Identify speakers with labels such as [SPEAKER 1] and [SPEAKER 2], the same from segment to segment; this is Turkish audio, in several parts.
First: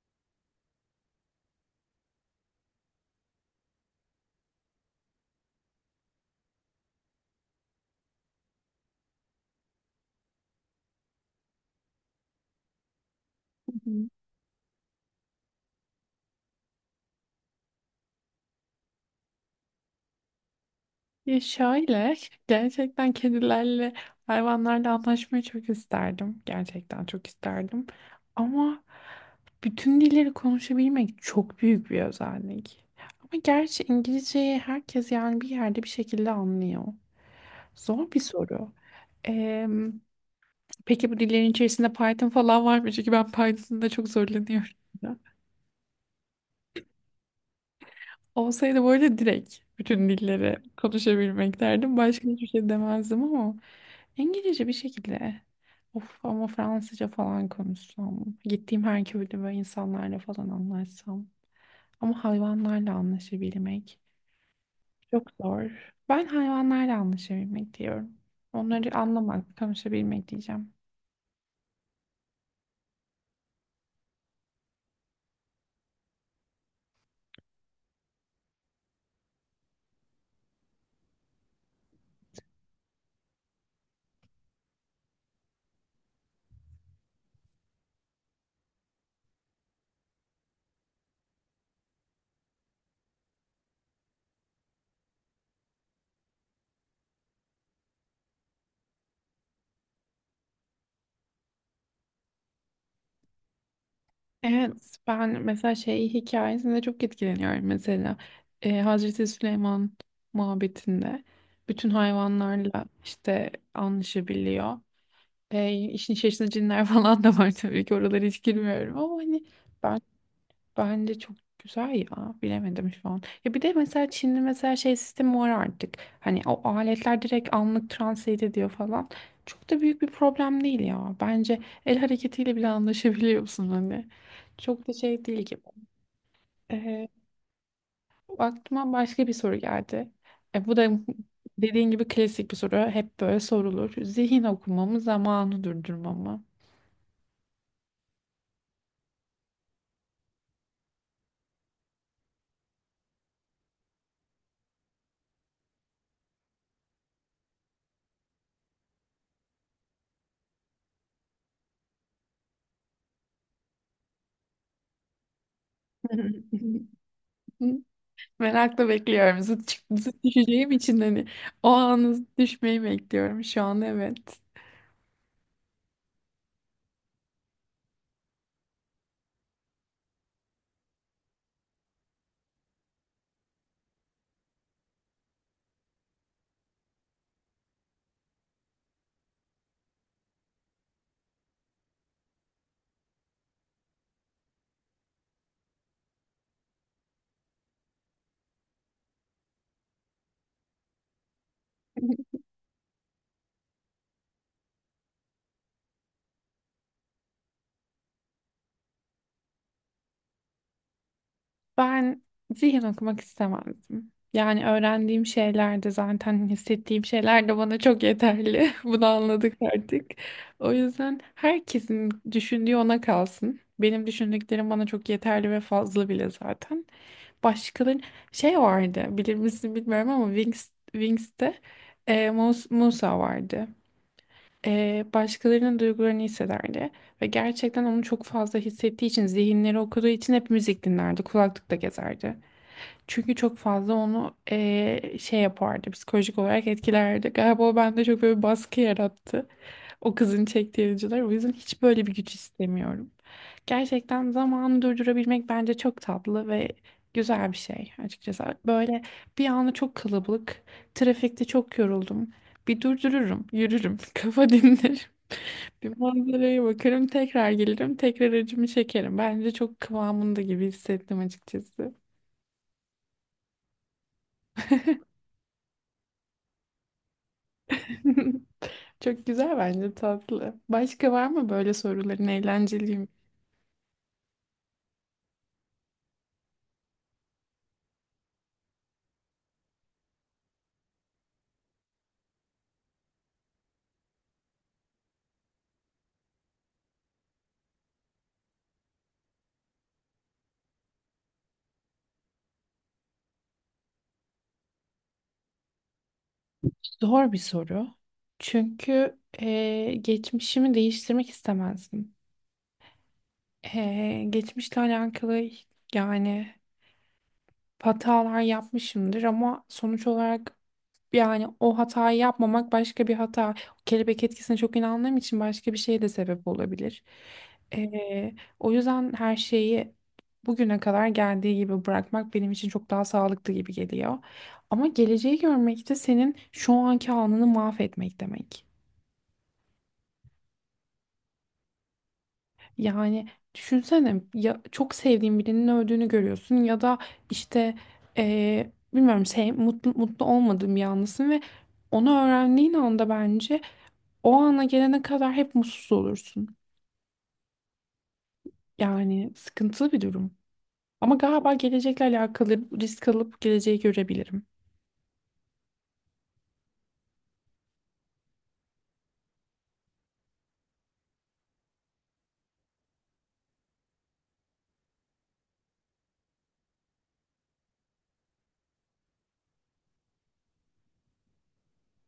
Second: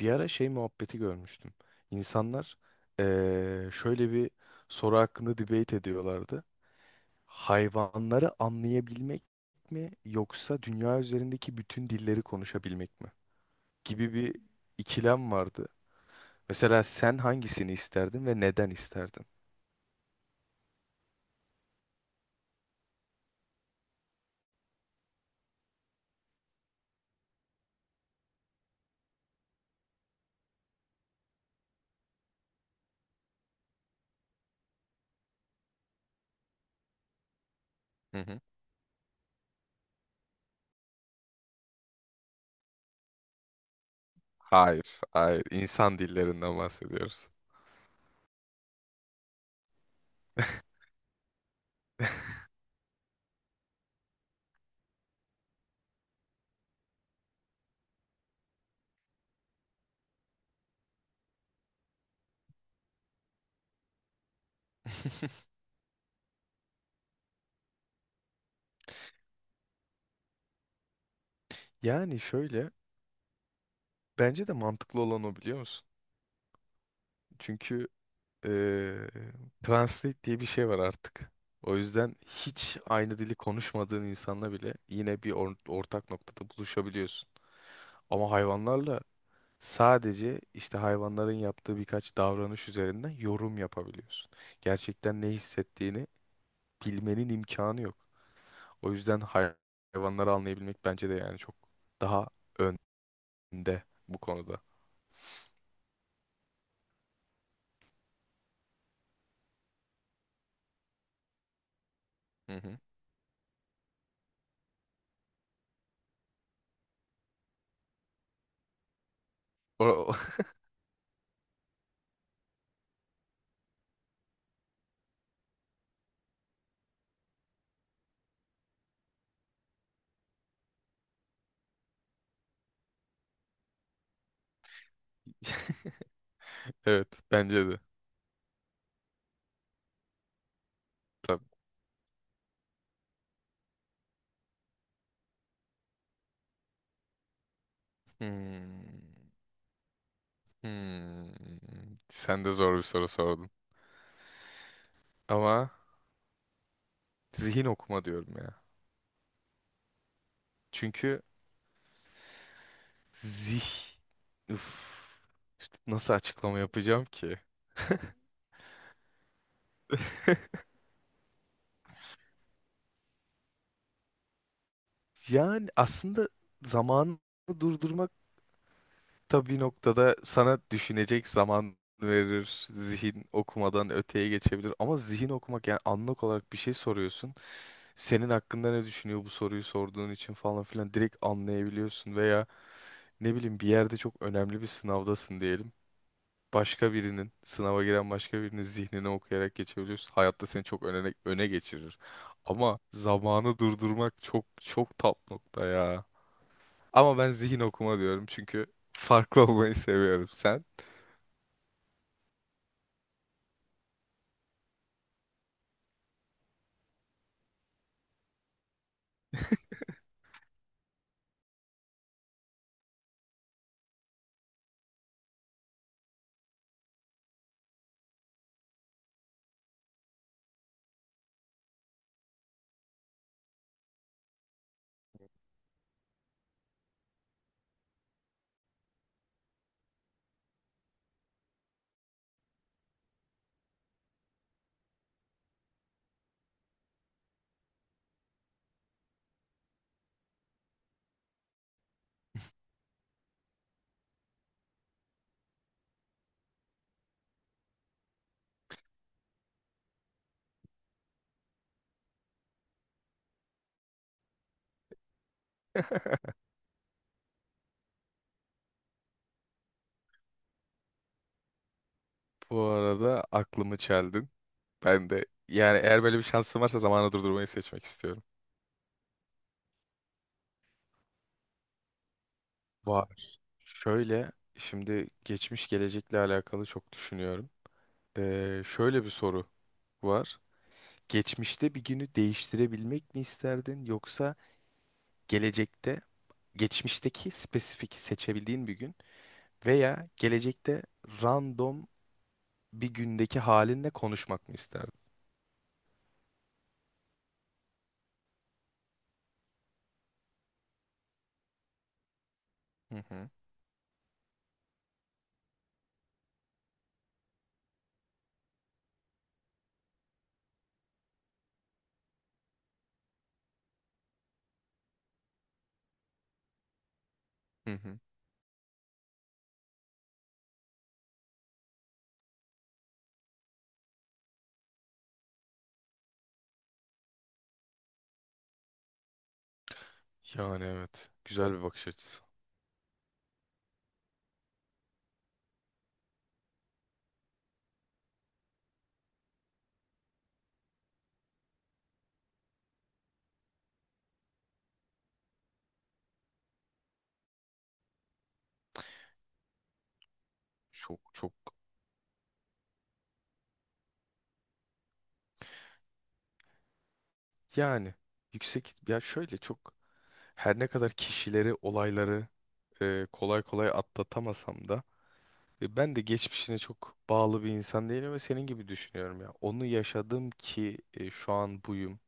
[SPEAKER 1] Bir ara şey muhabbeti görmüştüm. İnsanlar şöyle bir soru hakkında debate ediyorlardı. Hayvanları anlayabilmek mi yoksa dünya üzerindeki bütün dilleri konuşabilmek mi?
[SPEAKER 2] Hı.
[SPEAKER 1] Gibi bir ikilem vardı. Mesela sen hangisini isterdin ve neden isterdin?
[SPEAKER 2] Ya şöyle gerçekten kedilerle hayvanlarla anlaşmayı çok isterdim. Gerçekten çok isterdim. Ama bütün dilleri konuşabilmek çok büyük bir özellik. Ama gerçi İngilizceyi herkes yani bir yerde bir şekilde anlıyor. Zor
[SPEAKER 1] Hı
[SPEAKER 2] bir
[SPEAKER 1] hı.
[SPEAKER 2] soru. Ee, peki bu dillerin içerisinde Python falan var mı? Çünkü ben Python'da çok zorlanıyorum.
[SPEAKER 1] Hayır, hayır. İnsan dillerinden bahsediyoruz.
[SPEAKER 2] Olsaydı böyle direkt bütün dilleri konuşabilmek derdim. Başka hiçbir şey demezdim ama. İngilizce bir şekilde. Of ama Fransızca falan konuşsam. Gittiğim her köyde böyle insanlarla falan anlaşsam. Ama hayvanlarla anlaşabilmek çok zor. Ben hayvanlarla anlaşabilmek diyorum. Onları anlamak, konuşabilmek diyeceğim.
[SPEAKER 1] Yani şöyle, bence de mantıklı olan o, biliyor musun? Çünkü eee Translate diye bir şey var artık. O yüzden hiç aynı dili konuşmadığın insanla bile yine bir ortak noktada buluşabiliyorsun. Ama hayvanlarla sadece işte hayvanların yaptığı birkaç davranış üzerinden yorum yapabiliyorsun. Gerçekten ne hissettiğini bilmenin imkanı yok. O yüzden hayvanları anlayabilmek bence de yani çok daha önde bu konuda.
[SPEAKER 2] Evet, ben mesela şey hikayesinde çok etkileniyorum mesela. Hazreti Süleyman muhabbetinde bütün
[SPEAKER 1] Hı hı.
[SPEAKER 2] hayvanlarla işte anlaşabiliyor. İşin içerisinde cinler falan da var tabii ki oralara hiç girmiyorum ama hani ben
[SPEAKER 1] O-
[SPEAKER 2] bence çok güzel ya bilemedim şu an. Ya bir de mesela Çin'de mesela şey sistemi var artık hani o aletler direkt anlık translate ediyor falan, çok da büyük bir problem değil ya bence, el hareketiyle bile anlaşabiliyorsun hani, çok da şey değil gibi. E,
[SPEAKER 1] Evet, bence de.
[SPEAKER 2] Aklıma başka bir soru geldi. Bu da
[SPEAKER 1] Tabii.
[SPEAKER 2] dediğin gibi klasik bir soru, hep böyle sorulur: zihin okumamı zamanı durdurmamı.
[SPEAKER 1] Hmm. Hmm, sen de zor bir soru sordun. Ama zihin okuma diyorum ya. Çünkü zih... Üf, işte nasıl açıklama yapacağım ki?
[SPEAKER 2] Hı, merakla bekliyorum. Zıt düşeceğim için hani, o anı, zıt düşmeyi bekliyorum şu an, evet.
[SPEAKER 1] Yani aslında zamanı durdurmak tabii noktada sana düşünecek zaman verir. Zihin okumadan öteye geçebilir. Ama zihin okumak, yani anlık olarak bir şey soruyorsun. Senin hakkında ne düşünüyor bu soruyu sorduğun için falan filan direkt anlayabiliyorsun. Veya ne bileyim bir yerde çok önemli bir sınavdasın diyelim. Başka birinin, sınava giren başka birinin zihnini okuyarak geçebiliyorsun. Hayatta seni çok öne geçirir. Ama zamanı durdurmak çok çok top nokta ya. Ama ben zihin okuma diyorum, çünkü farklı olmayı seviyorum. Sen?
[SPEAKER 2] Ben zihin okumak istemezdim. Yani öğrendiğim şeyler de zaten, hissettiğim şeyler de bana çok yeterli. Bunu anladık artık. O yüzden herkesin düşündüğü ona kalsın. Benim düşündüklerim bana çok yeterli ve fazla bile zaten. Başkaları şey vardı, bilir misin bilmiyorum ama Wings'te Musa vardı. Başkalarının duygularını hissederdi ve gerçekten onu çok fazla hissettiği için, zihinleri okuduğu için hep müzik dinlerdi, kulaklıkla gezerdi. Çünkü çok fazla onu şey yapardı, psikolojik olarak etkilerdi. Galiba o bende çok böyle bir baskı yarattı. O kızın çektiği acılar. O yüzden hiç böyle bir güç istemiyorum. Gerçekten zamanı durdurabilmek bence çok tatlı ve güzel bir şey açıkçası. Böyle, bir anda çok kalabalık, trafikte çok yoruldum. Bir durdururum, yürürüm, kafa dinlerim. Bir manzaraya bakarım, tekrar gelirim, tekrar acımı çekerim. Bence çok kıvamında gibi hissettim açıkçası.
[SPEAKER 1] Bu arada aklımı çeldin. Ben de yani eğer böyle bir şansım varsa zamanı durdurmayı seçmek istiyorum.
[SPEAKER 2] Çok güzel, bence tatlı. Başka var mı böyle soruların eğlenceli?
[SPEAKER 1] Var. Şöyle, şimdi geçmiş gelecekle alakalı çok düşünüyorum. Şöyle bir soru var. Geçmişte bir günü değiştirebilmek mi isterdin, yoksa gelecekte geçmişteki spesifik seçebildiğin bir gün veya gelecekte random bir gündeki halinle konuşmak mı isterdin?
[SPEAKER 2] Zor bir soru. Çünkü geçmişimi değiştirmek istemezdim.
[SPEAKER 1] Hı hı.
[SPEAKER 2] Geçmişle alakalı yani hatalar yapmışımdır ama sonuç olarak, yani o hatayı yapmamak başka bir hata. Kelebek etkisine çok inandığım için başka bir şeye de sebep olabilir.
[SPEAKER 1] Hı hı.
[SPEAKER 2] Ee, O yüzden her şeyi bugüne kadar geldiği gibi bırakmak benim için çok daha sağlıklı gibi geliyor. Ama geleceği görmek de senin şu anki anını mahvetmek demek.
[SPEAKER 1] Yani evet. Güzel bir bakış açısı.
[SPEAKER 2] Yani düşünsene ya, çok sevdiğin birinin öldüğünü görüyorsun ya da işte bilmiyorum mutlu olmadığın bir anlısın ve onu öğrendiğin anda, bence o ana gelene kadar hep mutsuz olursun. Yani sıkıntılı bir durum.
[SPEAKER 1] Çok
[SPEAKER 2] Ama
[SPEAKER 1] çok.
[SPEAKER 2] galiba gelecekle alakalı risk alıp geleceği görebilirim.
[SPEAKER 1] Yani yüksek ya, şöyle çok, her ne kadar kişileri, olayları e, kolay kolay atlatamasam da. E, ben de geçmişine çok bağlı bir insan değilim ve senin gibi düşünüyorum ya. Onu yaşadım ki e, şu an buyum.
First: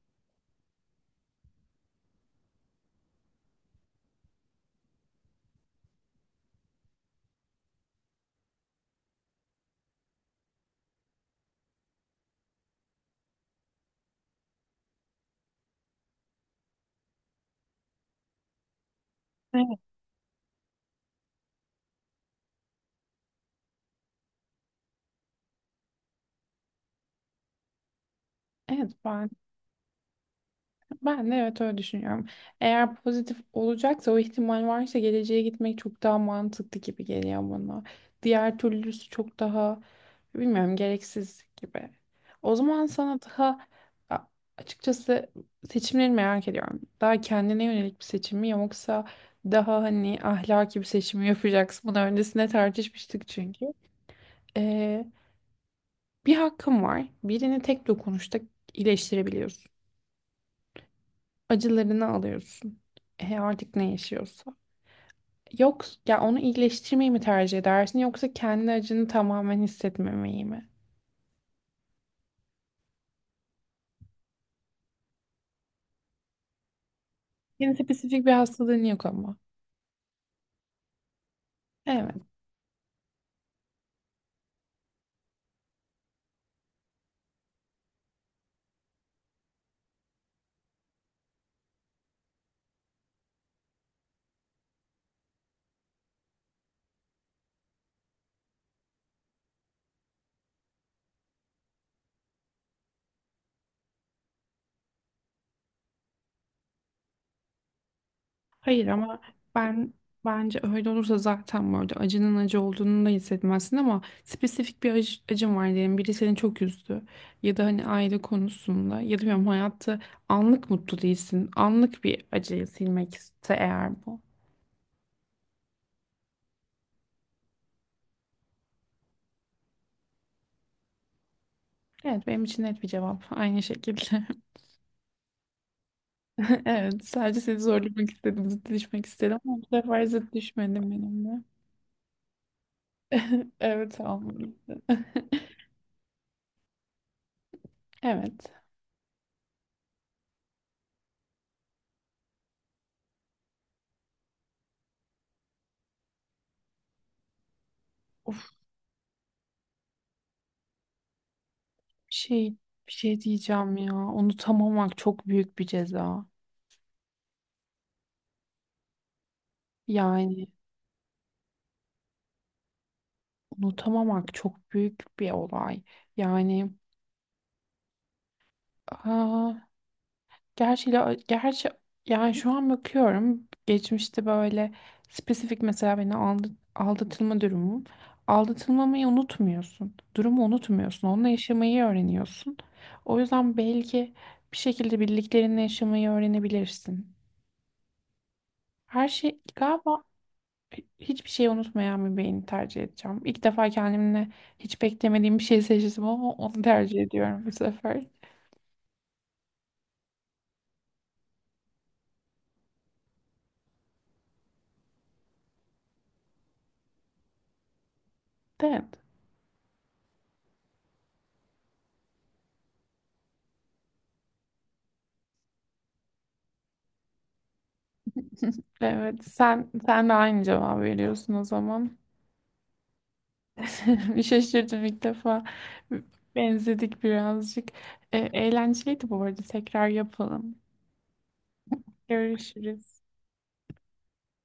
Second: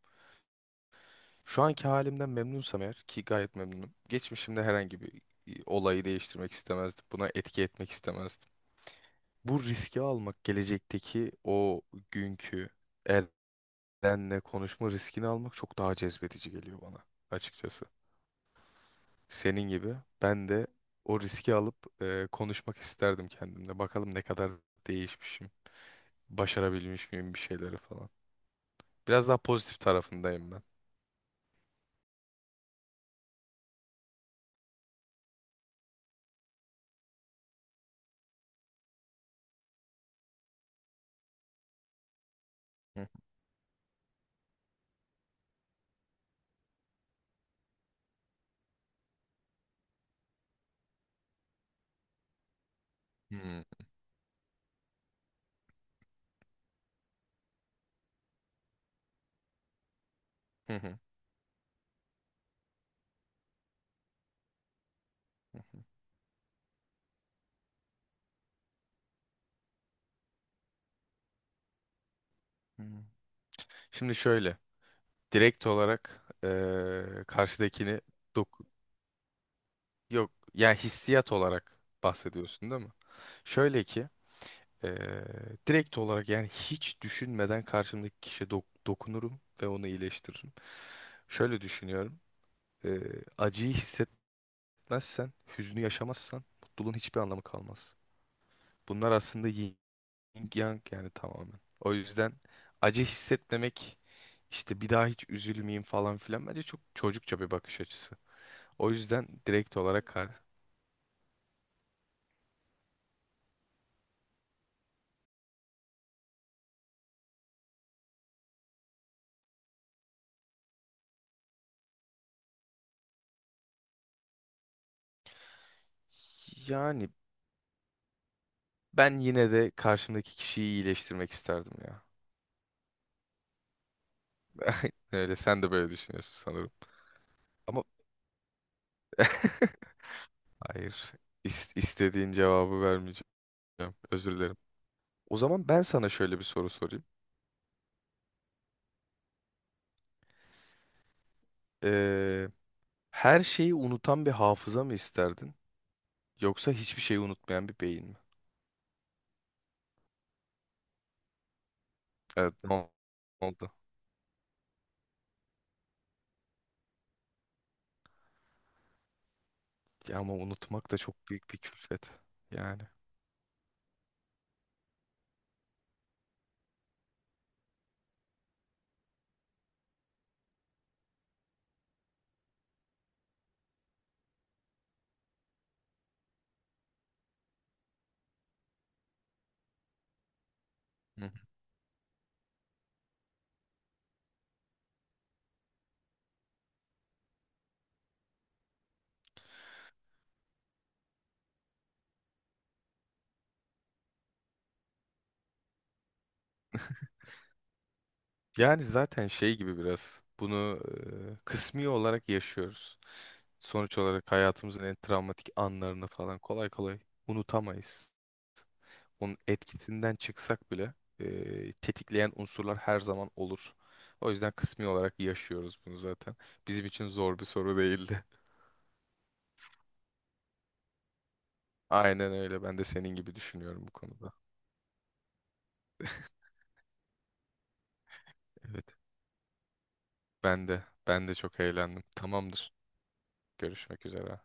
[SPEAKER 1] Şu anki halimden memnunsam, eğer ki gayet memnunum. Geçmişimde herhangi bir e, olayı değiştirmek istemezdim. Buna etki etmek istemezdim. Bu riski almak, gelecekteki o günkü Eren'le konuşma riskini almak çok daha cezbedici geliyor bana açıkçası. Senin
[SPEAKER 2] Evet.
[SPEAKER 1] gibi ben de o riski alıp e, konuşmak isterdim kendimle. Bakalım ne kadar değişmişim. Başarabilmiş miyim bir şeyleri falan.
[SPEAKER 2] Evet,
[SPEAKER 1] Biraz
[SPEAKER 2] ben
[SPEAKER 1] daha pozitif tarafındayım ben.
[SPEAKER 2] Ben de evet öyle düşünüyorum. Eğer pozitif olacaksa, o ihtimal varsa, geleceğe gitmek çok daha mantıklı gibi geliyor bana. Diğer türlüsü çok daha, bilmiyorum, gereksiz gibi. O zaman
[SPEAKER 1] Hı
[SPEAKER 2] sana daha a- açıkçası seçimleri merak ediyorum. Daha kendine yönelik bir seçim mi yoksa daha hani ahlaki bir seçim mi yapacaksın? Bunu öncesinde tartışmıştık
[SPEAKER 1] hı.
[SPEAKER 2] çünkü. Ee, Bir hakkın var. Birini tek dokunuşta iyileştirebiliyorsun.
[SPEAKER 1] Hı. Hı hı.
[SPEAKER 2] Acılarını alıyorsun. Artık ne yaşıyorsa.
[SPEAKER 1] Hı
[SPEAKER 2] Yok ya, onu iyileştirmeyi mi tercih edersin yoksa kendi acını tamamen hissetmemeyi mi?
[SPEAKER 1] hı. Şimdi şöyle. Direkt olarak
[SPEAKER 2] Senin
[SPEAKER 1] karşıdakini
[SPEAKER 2] spesifik bir
[SPEAKER 1] dok
[SPEAKER 2] hastalığın yok ama.
[SPEAKER 1] yok, yani hissiyat olarak
[SPEAKER 2] Evet.
[SPEAKER 1] bahsediyorsun değil mi? Şöyle ki eee, direkt olarak yani hiç düşünmeden karşımdaki kişiye dokunurum ve onu iyileştiririm. Şöyle düşünüyorum. Acıyı hissetmezsen, hüznü yaşamazsan mutluluğun hiçbir anlamı kalmaz. Bunlar aslında Yin yang yani tamamen. O yüzden acı hissetmemek, işte bir daha hiç üzülmeyeyim falan filan, bence çok çocukça bir bakış açısı.
[SPEAKER 2] Hayır
[SPEAKER 1] O
[SPEAKER 2] ama
[SPEAKER 1] yüzden direkt
[SPEAKER 2] ben
[SPEAKER 1] olarak kar.
[SPEAKER 2] bence öyle olursa zaten böyle acının acı olduğunu da hissetmezsin, ama spesifik bir acın var diyelim. Biri seni çok üzdü ya da hani aile konusunda ya da bilmiyorum, hayatta anlık mutlu değilsin. Anlık bir acıyı silmek ise eğer bu.
[SPEAKER 1] Yani ben yine de karşımdaki kişiyi iyileştirmek isterdim ya.
[SPEAKER 2] Evet, benim için net bir cevap aynı şekilde.
[SPEAKER 1] Öyle, sen de böyle düşünüyorsun sanırım.
[SPEAKER 2] Evet, sadece seni
[SPEAKER 1] Ama
[SPEAKER 2] zorlamak istedim, zıt düşmek istedim ama bu sefer zıt düşmedim
[SPEAKER 1] hayır.
[SPEAKER 2] benimle.
[SPEAKER 1] İstediğin cevabı vermeyeceğim.
[SPEAKER 2] Evet,
[SPEAKER 1] Özür
[SPEAKER 2] almadım.
[SPEAKER 1] dilerim. O zaman ben sana şöyle bir soru sorayım.
[SPEAKER 2] Evet.
[SPEAKER 1] Ee, her şeyi unutan bir hafıza mı isterdin? Yoksa hiçbir şeyi unutmayan bir beyin mi?
[SPEAKER 2] Bir şey
[SPEAKER 1] Evet, ne
[SPEAKER 2] bir şey
[SPEAKER 1] oldu?
[SPEAKER 2] diyeceğim ya. Unutamamak çok büyük bir ceza.
[SPEAKER 1] Ya ama
[SPEAKER 2] Yani
[SPEAKER 1] unutmak da çok büyük bir külfet. Yani.
[SPEAKER 2] unutamamak çok büyük bir olay. Yani, aa, gerçi yani şu an bakıyorum, geçmişte böyle spesifik, mesela beni aldatılma durumum. Aldatılmamayı unutmuyorsun. Durumu unutmuyorsun.
[SPEAKER 1] Hı
[SPEAKER 2] Onunla
[SPEAKER 1] hı.
[SPEAKER 2] yaşamayı öğreniyorsun. O yüzden belki bir şekilde birliklerinle yaşamayı öğrenebilirsin. Her şey galiba, hiçbir şeyi unutmayan bir beyni tercih edeceğim. İlk defa kendimle hiç beklemediğim bir şey seçtim ama onu tercih ediyorum bu sefer.
[SPEAKER 1] Yani zaten şey gibi biraz bunu e, kısmi olarak yaşıyoruz. Sonuç olarak hayatımızın en travmatik anlarını falan kolay kolay unutamayız.
[SPEAKER 2] Evet.
[SPEAKER 1] Onun etkisinden çıksak bile e, tetikleyen unsurlar her zaman olur. O yüzden kısmi olarak yaşıyoruz bunu zaten. Bizim için zor bir soru değildi.
[SPEAKER 2] Evet, sen de aynı cevabı veriyorsun o zaman.
[SPEAKER 1] Aynen öyle. Ben de senin gibi düşünüyorum bu
[SPEAKER 2] Bir
[SPEAKER 1] konuda.
[SPEAKER 2] şaşırdım ilk defa. Benzedik birazcık.
[SPEAKER 1] Evet.
[SPEAKER 2] Eğlenceliydi bu arada. Tekrar yapalım.
[SPEAKER 1] Ben de. Ben de çok eğlendim. Tamamdır.
[SPEAKER 2] Görüşürüz.
[SPEAKER 1] Görüşmek üzere.